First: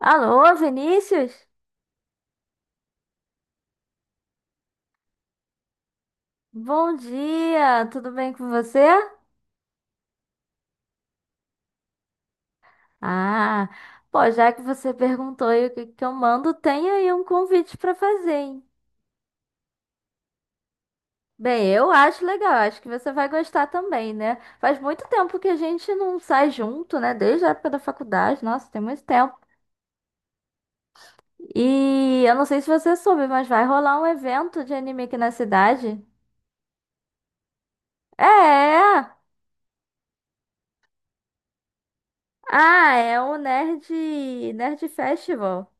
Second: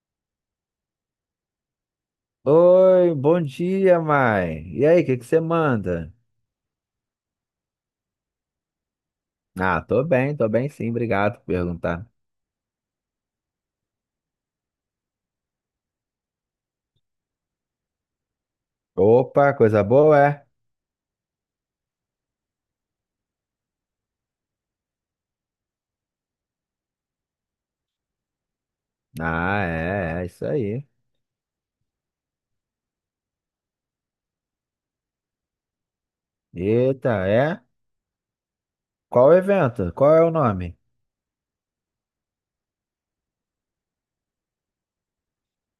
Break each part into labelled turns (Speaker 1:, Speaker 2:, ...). Speaker 1: Alô, Vinícius?
Speaker 2: Oi, bom dia, mãe. E aí, o que que você manda?
Speaker 1: Bom dia, tudo bem com você?
Speaker 2: Ah, tô bem sim, obrigado por perguntar.
Speaker 1: Ah, pô, já que você perguntou aí o que que eu mando, tem aí um convite pra fazer, hein?
Speaker 2: Opa, coisa boa, é?
Speaker 1: Bem, eu acho legal, acho que você vai gostar também, né? Faz muito tempo que a gente não sai junto, né? Desde a época da faculdade, nossa, tem muito tempo.
Speaker 2: Ah, é, é isso aí.
Speaker 1: E eu não sei se você soube, mas vai rolar um evento de anime aqui na cidade.
Speaker 2: Eita, é?
Speaker 1: É!
Speaker 2: Qual o evento? Qual é o nome?
Speaker 1: Ah, é o Nerd Festival.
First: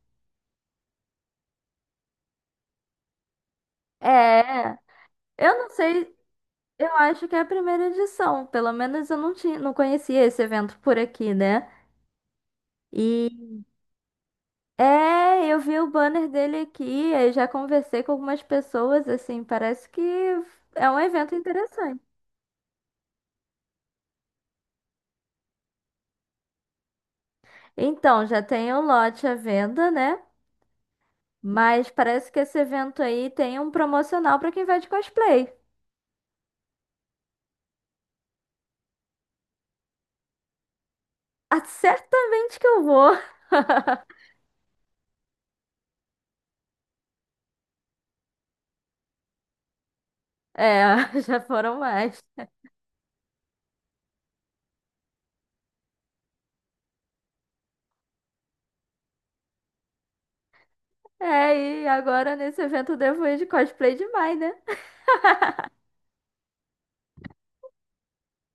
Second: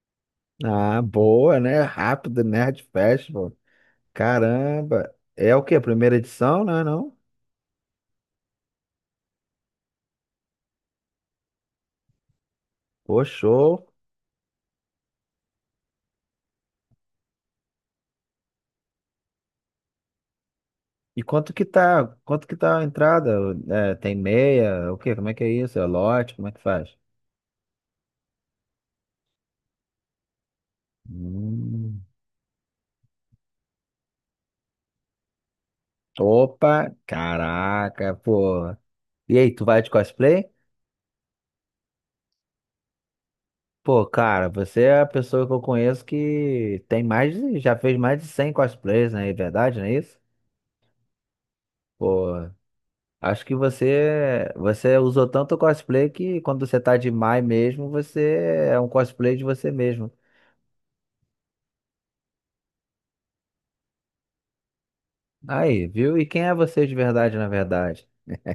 Speaker 2: Ah, boa, né? Rápido Nerd Festival.
Speaker 1: É,
Speaker 2: Caramba. É
Speaker 1: eu
Speaker 2: o
Speaker 1: não
Speaker 2: quê?
Speaker 1: sei.
Speaker 2: Primeira edição, né?
Speaker 1: Eu
Speaker 2: Não?
Speaker 1: acho que é a primeira edição. Pelo menos eu não tinha, não conhecia esse evento por aqui, né?
Speaker 2: Pô,
Speaker 1: E
Speaker 2: show.
Speaker 1: é, eu vi o banner dele aqui, aí já conversei com algumas pessoas, assim, parece que é um
Speaker 2: E
Speaker 1: evento
Speaker 2: quanto que
Speaker 1: interessante.
Speaker 2: tá? Quanto que tá a entrada? É, tem meia? O quê? Como é que é isso? É lote? Como é que faz?
Speaker 1: Então, já tem o lote à venda, né? Mas
Speaker 2: Hum.
Speaker 1: parece que esse evento aí tem um promocional para quem vai de cosplay.
Speaker 2: Opa, caraca, pô. E aí, tu vai de cosplay?
Speaker 1: Ah, certamente que eu vou.
Speaker 2: Pô, cara, você é a pessoa que eu conheço que tem mais de, já fez mais de 100 cosplays, né? É verdade, não é isso?
Speaker 1: É, já foram mais.
Speaker 2: Pô, acho que você usou tanto cosplay que quando você tá de Mai mesmo, você é um cosplay de você mesmo.
Speaker 1: É, e agora nesse evento eu devo ir de cosplay de Mai, né?
Speaker 2: Aí, viu? E quem é você de verdade, na verdade?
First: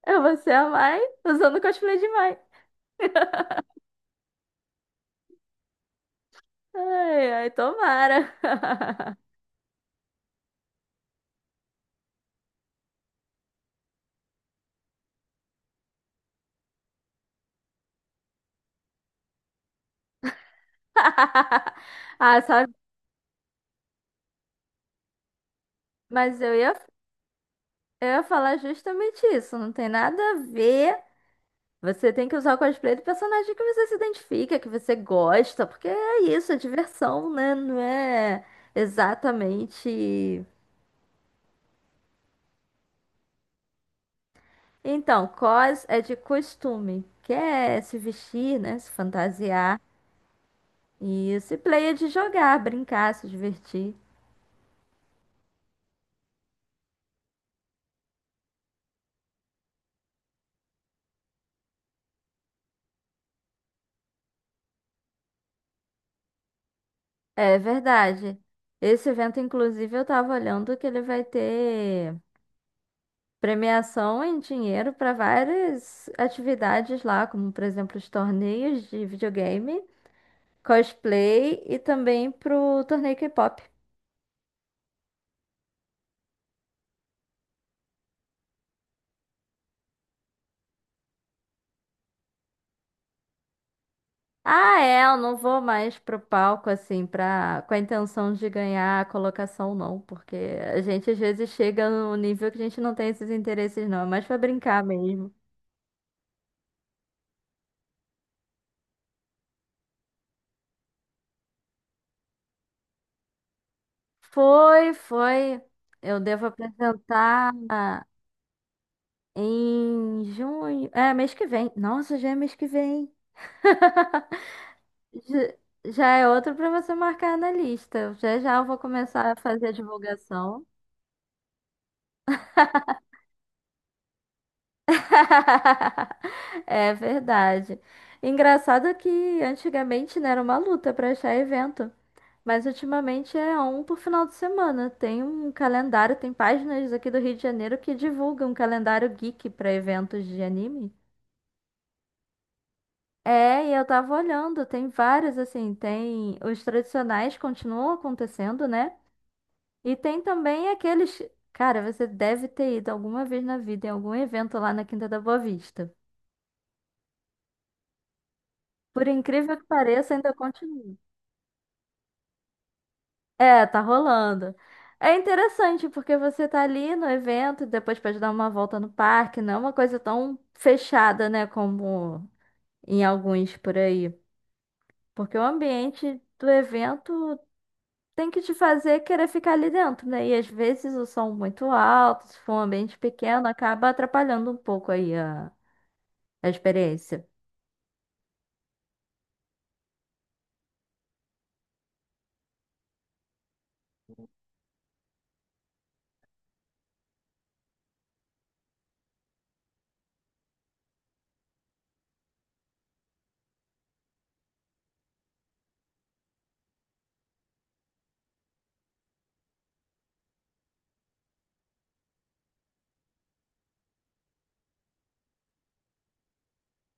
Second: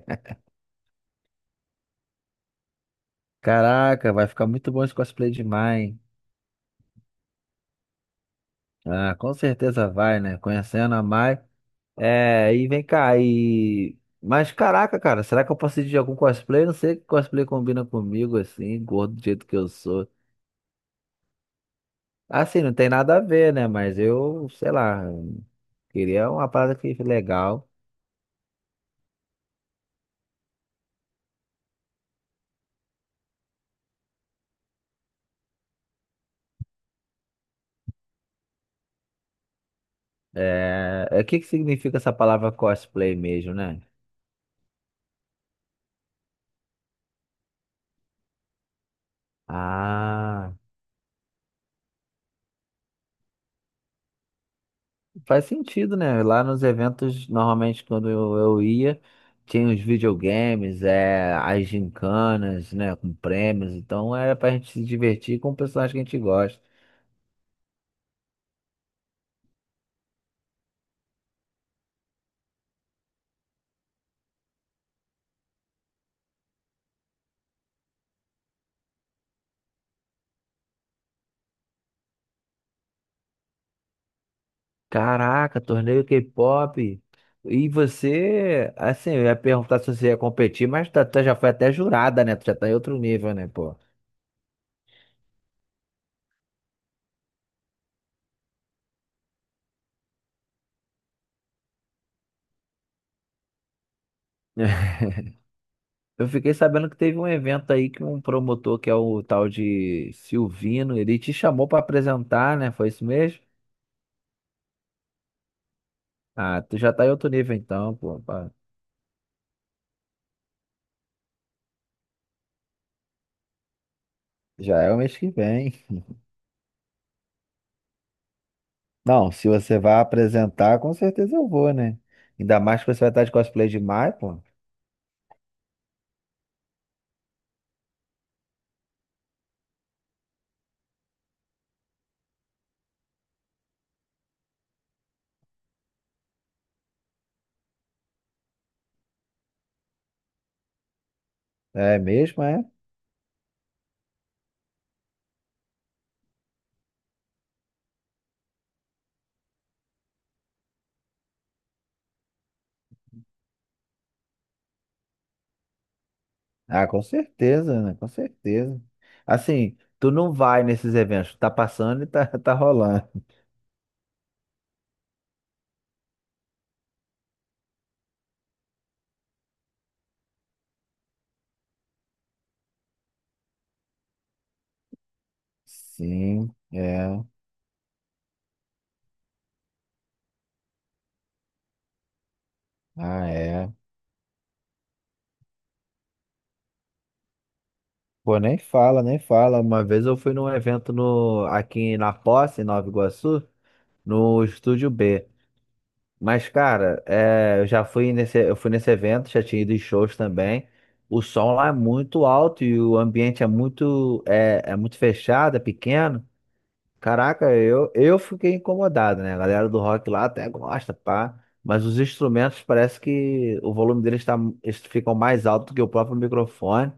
Speaker 1: Eu vou ser a Mai usando o cosplay de Mai.
Speaker 2: Caraca, vai ficar muito bom esse cosplay de Mai, hein?
Speaker 1: Ai, ai, tomara.
Speaker 2: Ah, com certeza vai, né? Conhecendo a Mai. É, e vem cá, e. Mas caraca, cara, será que eu posso ir de algum cosplay? Não sei que cosplay combina comigo, assim, gordo do jeito que eu sou.
Speaker 1: Ah,
Speaker 2: Assim,
Speaker 1: sabe?
Speaker 2: não tem nada a ver, né? Mas eu, sei lá, queria
Speaker 1: Mas
Speaker 2: uma
Speaker 1: eu ia,
Speaker 2: parada que legal.
Speaker 1: eu ia falar justamente isso. Não tem nada a ver. Você tem que usar o cosplay do personagem que você se identifica, que você gosta, porque é isso, é diversão, né? Não é exatamente.
Speaker 2: É, é, o que que significa essa palavra cosplay mesmo, né?
Speaker 1: Então, cos é de costume, que é se vestir, né? Se fantasiar.
Speaker 2: Ah.
Speaker 1: E se play é de jogar, brincar, se divertir.
Speaker 2: Faz sentido, né? Lá nos eventos, normalmente quando eu ia, tinha os videogames, é, as gincanas, né? Com prêmios. Então era pra gente se divertir com o personagem que a gente gosta.
Speaker 1: É verdade. Esse evento, inclusive, eu estava olhando que ele vai ter premiação em dinheiro para várias atividades lá, como, por exemplo, os torneios de videogame, cosplay e também pro torneio K-pop.
Speaker 2: Caraca, torneio K-pop. E você, assim, eu ia perguntar se você ia competir, mas tu, tu já foi até jurada, né? Tu já tá em outro nível, né, pô?
Speaker 1: Ah, é, eu não vou mais pro palco assim para com a intenção de ganhar a colocação não, porque a gente às vezes chega num nível que a gente não tem esses interesses não, é mais para brincar mesmo.
Speaker 2: Eu fiquei sabendo que teve um evento aí que um promotor, que é o tal de Silvino, ele te chamou pra apresentar, né? Foi isso mesmo?
Speaker 1: Foi, foi. Eu devo
Speaker 2: Ah, tu já tá em outro
Speaker 1: apresentar
Speaker 2: nível então, pô, pá.
Speaker 1: em junho. É, mês que vem. Nossa, já é mês que vem.
Speaker 2: Já é o mês que
Speaker 1: Já
Speaker 2: vem.
Speaker 1: já é outro para você marcar na lista. Já já eu vou
Speaker 2: Não,
Speaker 1: começar a
Speaker 2: se
Speaker 1: fazer a
Speaker 2: você vai
Speaker 1: divulgação.
Speaker 2: apresentar, com certeza eu vou, né? Ainda mais que você vai estar de cosplay de Mai, pô.
Speaker 1: É verdade. Engraçado que antigamente, né, era uma luta para achar evento. Mas ultimamente é um por final de semana. Tem um calendário, tem páginas aqui do Rio de Janeiro que divulgam um calendário geek para eventos de anime.
Speaker 2: É mesmo, é?
Speaker 1: É, e eu tava olhando, tem vários assim, tem os tradicionais continuam acontecendo, né? E tem também aqueles, cara, você deve ter ido alguma vez na vida em algum evento lá na Quinta da Boa Vista.
Speaker 2: Ah, com certeza, né? Com certeza.
Speaker 1: Por incrível que
Speaker 2: Assim, tu
Speaker 1: pareça,
Speaker 2: não
Speaker 1: ainda
Speaker 2: vai nesses
Speaker 1: continua.
Speaker 2: eventos, tá passando e tá, tá rolando.
Speaker 1: É, tá rolando. É interessante porque você tá ali no evento, e depois pode dar uma volta no parque, não é uma coisa tão fechada, né, como em alguns por aí. Porque o ambiente do
Speaker 2: Sim, é.
Speaker 1: evento tem que te fazer querer ficar ali dentro, né? E às vezes o som muito alto, se for um ambiente
Speaker 2: Ah,
Speaker 1: pequeno,
Speaker 2: é.
Speaker 1: acaba atrapalhando um pouco aí a experiência.
Speaker 2: Pô, nem fala, nem fala. Uma vez eu fui num evento no, aqui na Posse, em Nova Iguaçu, no Estúdio B. Mas, cara, é, eu já fui nesse, eu fui nesse evento, já tinha ido em shows também. O som lá é muito alto e o ambiente é muito, é, é muito fechado, é pequeno. Caraca, eu fiquei incomodado, né? A galera do rock lá até gosta, pá. Mas os instrumentos parece que o volume deles tá, eles ficam mais alto que o próprio microfone.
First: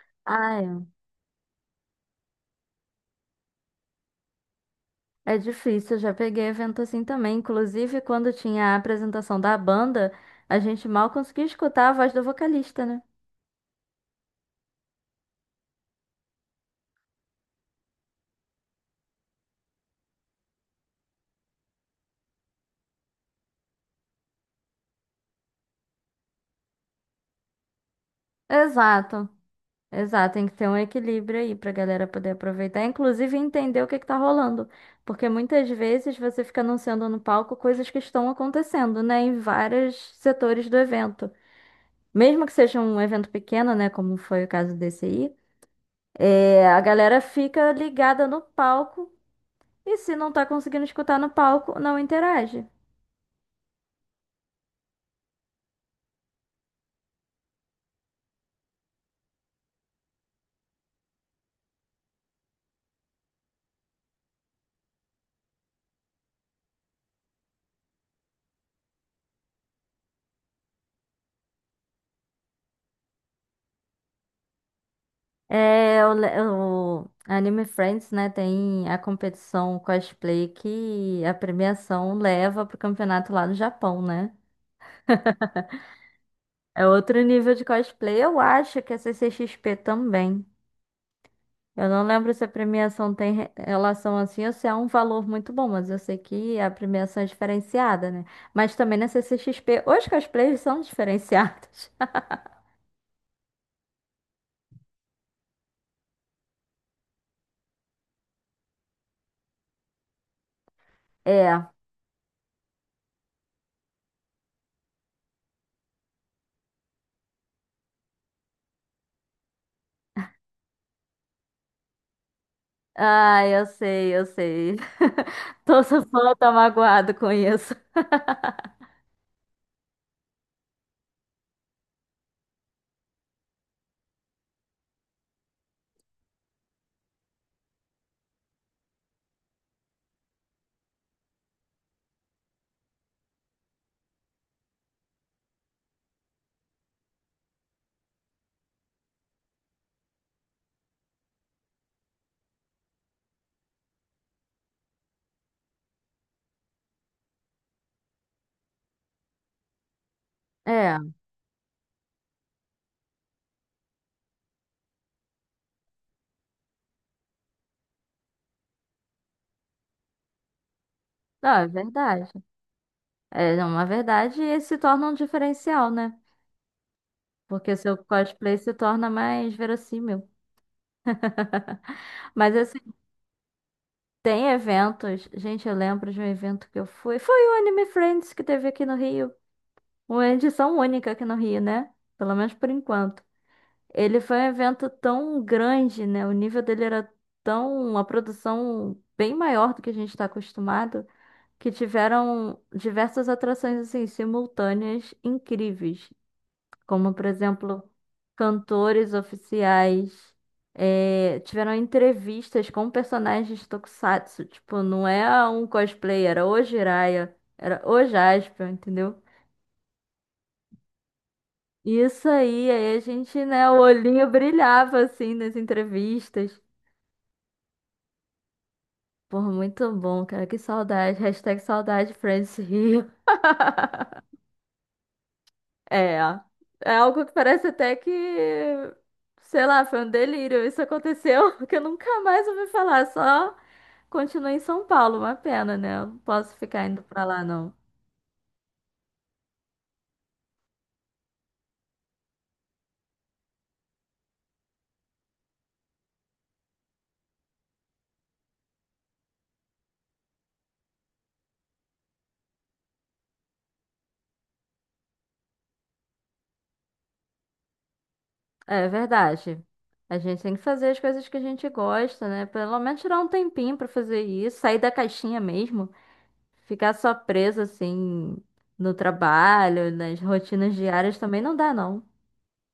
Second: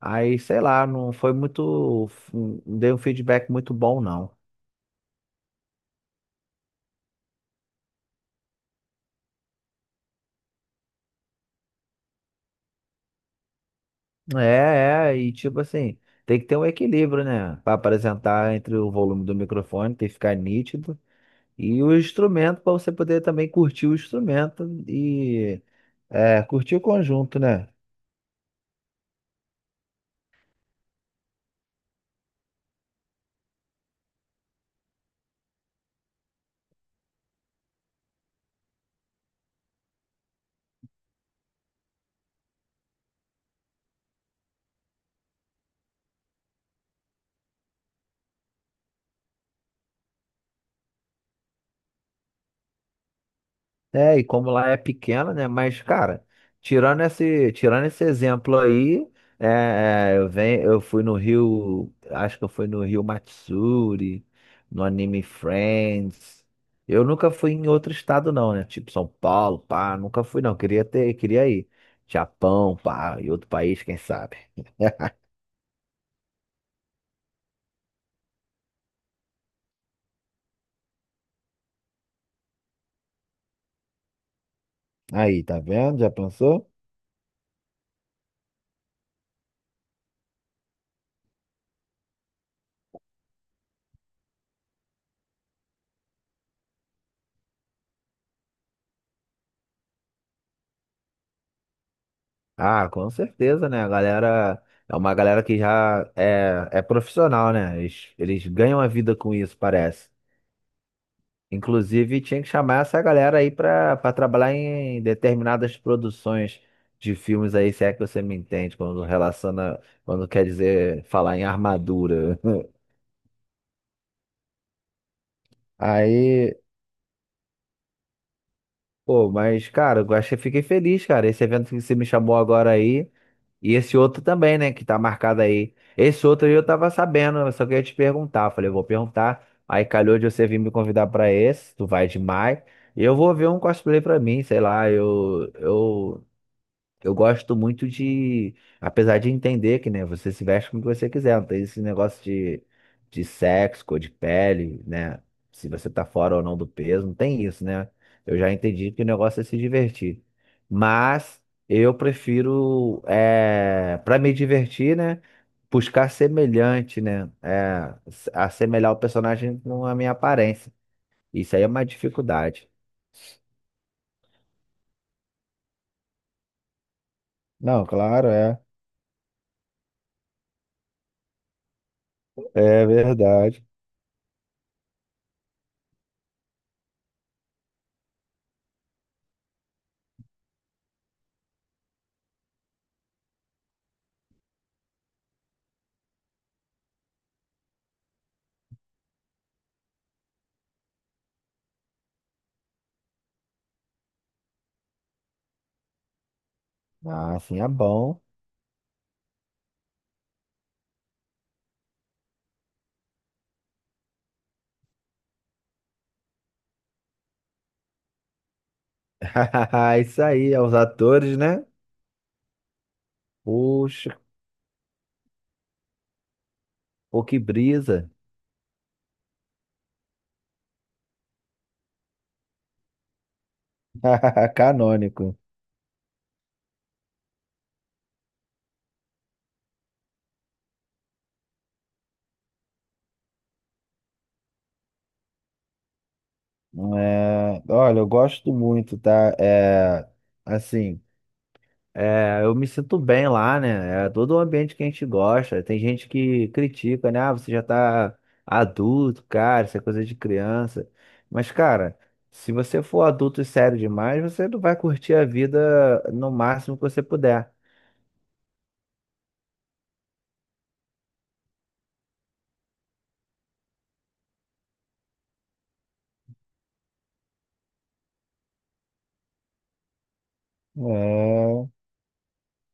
Speaker 2: Aí, sei
Speaker 1: Ah,
Speaker 2: lá, não foi muito. Não dei um feedback muito bom, não.
Speaker 1: é difícil, eu já peguei evento assim também. Inclusive, quando tinha a apresentação da banda, a gente mal conseguia escutar a voz do vocalista, né?
Speaker 2: É, é, e tipo assim, tem que ter um equilíbrio, né? Para apresentar entre o volume do microfone, tem que ficar nítido, e o instrumento, para você poder também curtir o instrumento e é, curtir o conjunto, né?
Speaker 1: Exato, exato. Tem que ter um equilíbrio aí pra galera poder aproveitar, inclusive entender o que que tá rolando. Porque muitas vezes você fica anunciando no palco coisas que estão acontecendo, né, em vários setores do evento. Mesmo que seja um evento pequeno, né, como foi o caso desse aí, é, a galera fica ligada no palco. E se não tá conseguindo escutar no palco, não interage.
Speaker 2: É, e como lá é pequena, né? Mas, cara, tirando esse exemplo aí, é, é, eu, venho, eu fui no Rio, acho que eu fui no Rio Matsuri, no Anime Friends. Eu nunca fui em outro estado, não, né? Tipo São Paulo, pá, nunca fui, não. Queria ter, queria ir. Japão, pá, e outro país, quem sabe?
Speaker 1: É, o Anime Friends, né, tem a competição cosplay que a premiação leva pro campeonato lá no Japão, né?
Speaker 2: Aí, tá vendo? Já pensou?
Speaker 1: É outro nível de cosplay, eu acho que a CCXP também. Eu não lembro se a premiação tem relação assim ou se é um valor muito bom, mas eu sei que a premiação é diferenciada, né? Mas também na CCXP, os cosplayers são diferenciados.
Speaker 2: Ah, com certeza, né? A galera é uma galera que já é, é profissional, né? Eles ganham a vida com isso, parece.
Speaker 1: É.
Speaker 2: Inclusive, tinha que chamar essa galera aí pra, para trabalhar em determinadas produções de filmes aí, se é que você me entende, quando relaciona, quando quer dizer falar em armadura.
Speaker 1: Ah, eu sei, eu sei. Tô só só tô
Speaker 2: Aí,
Speaker 1: magoado com isso.
Speaker 2: pô, mas, cara, eu achei, fiquei feliz, cara. Esse evento que você me chamou agora aí. E esse outro também, né, que tá marcado aí. Esse outro aí eu tava sabendo, eu só queria te perguntar. Falei, eu vou perguntar. Aí calhou de você vir me convidar pra esse, tu vai demais. E eu vou ver um cosplay pra mim, sei lá, eu gosto muito de, apesar de entender que, né, você se veste como você quiser, não tem esse negócio de sexo, cor de pele, né? Se você tá fora ou não do peso, não tem isso, né? Eu já entendi que o negócio é se divertir.
Speaker 1: É,
Speaker 2: Mas eu prefiro, é, para me divertir, né? Buscar semelhante, né? É, s- assemelhar o personagem com a minha aparência.
Speaker 1: não,
Speaker 2: Isso aí é
Speaker 1: é
Speaker 2: uma
Speaker 1: verdade.
Speaker 2: dificuldade.
Speaker 1: É é uma verdade e se torna um diferencial, né? Porque
Speaker 2: Não,
Speaker 1: seu
Speaker 2: claro,
Speaker 1: cosplay
Speaker 2: é.
Speaker 1: se torna mais verossímil. Mas assim,
Speaker 2: É verdade.
Speaker 1: tem eventos. Gente, eu lembro de um evento que eu fui. Foi o Anime Friends que teve aqui no Rio. Uma edição única aqui no Rio, né? Pelo menos por enquanto. Ele foi um evento tão grande, né? O nível dele era tão, uma produção bem maior do que a gente está acostumado, que tiveram diversas atrações assim simultâneas incríveis, como por
Speaker 2: Ah, sim, é
Speaker 1: exemplo
Speaker 2: bom.
Speaker 1: cantores oficiais, tiveram entrevistas com personagens tokusatsu, tipo não é um cosplay, era o Jiraiya, era o Jaspion, entendeu?
Speaker 2: Isso aí, aos atores, né?
Speaker 1: Isso aí, aí a gente, né? O
Speaker 2: Poxa,
Speaker 1: olhinho brilhava assim nas entrevistas.
Speaker 2: pô, que brisa.
Speaker 1: Pô, muito bom, cara. Que saudade. Hashtag saudade Friends Rio.
Speaker 2: Canônico.
Speaker 1: É. É algo que parece até que, sei lá, foi um delírio. Isso aconteceu que eu nunca mais ouvi falar. Só continuei em São Paulo. Uma pena, né? Eu não posso ficar indo pra lá,
Speaker 2: É,
Speaker 1: não.
Speaker 2: olha, eu gosto muito, tá? É, assim, é, eu me sinto bem lá, né? É todo o ambiente que a gente gosta. Tem gente que critica, né? Ah, você já tá adulto, cara, isso é coisa de criança. Mas, cara, se você for adulto e sério demais, você não vai curtir a vida no máximo que você puder.
Speaker 1: É verdade. A gente tem que fazer as coisas que a gente gosta, né? Pelo menos tirar um tempinho pra fazer isso. Sair da caixinha mesmo. Ficar só preso, assim, no trabalho, nas rotinas diárias também não
Speaker 2: É,
Speaker 1: dá, não.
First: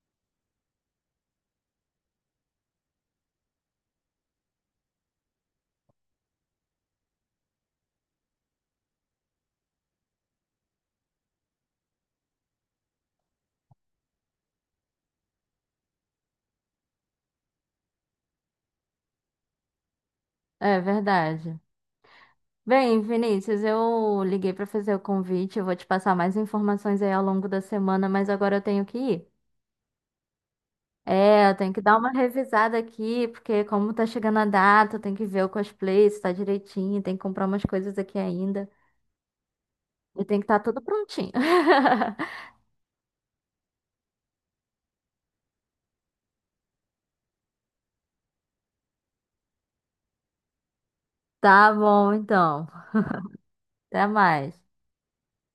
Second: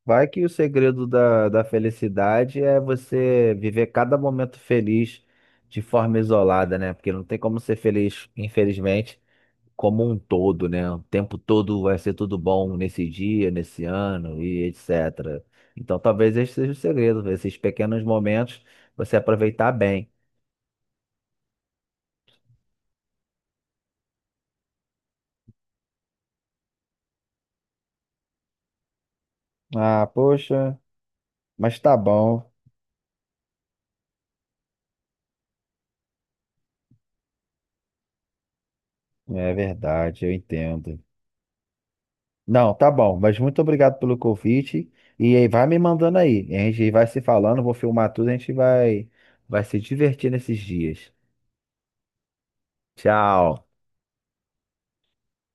Speaker 2: vai que o segredo da, da felicidade é você viver cada momento feliz de forma isolada, né? Porque não tem como ser feliz, infelizmente, como um todo, né? O tempo todo vai ser tudo bom nesse dia, nesse ano e etc. Então talvez esse seja o segredo, esses pequenos momentos você aproveitar bem.
Speaker 1: É verdade. Bem, Vinícius, eu liguei para fazer o convite, eu vou te passar mais informações aí ao longo da semana, mas agora eu tenho que ir.
Speaker 2: Ah, poxa,
Speaker 1: É, eu tenho
Speaker 2: mas
Speaker 1: que
Speaker 2: tá
Speaker 1: dar uma
Speaker 2: bom.
Speaker 1: revisada aqui, porque como tá chegando a data, eu tenho que ver o cosplay, se tá direitinho, tem que comprar umas coisas aqui ainda.
Speaker 2: É
Speaker 1: E
Speaker 2: verdade, eu
Speaker 1: tem que estar tudo
Speaker 2: entendo.
Speaker 1: prontinho.
Speaker 2: Não, tá bom, mas muito obrigado pelo convite. E aí, vai me mandando aí. A gente vai se falando, vou filmar tudo, a gente vai, vai se divertir nesses dias.
Speaker 1: Tá bom, então.
Speaker 2: Tchau.
Speaker 1: Até mais.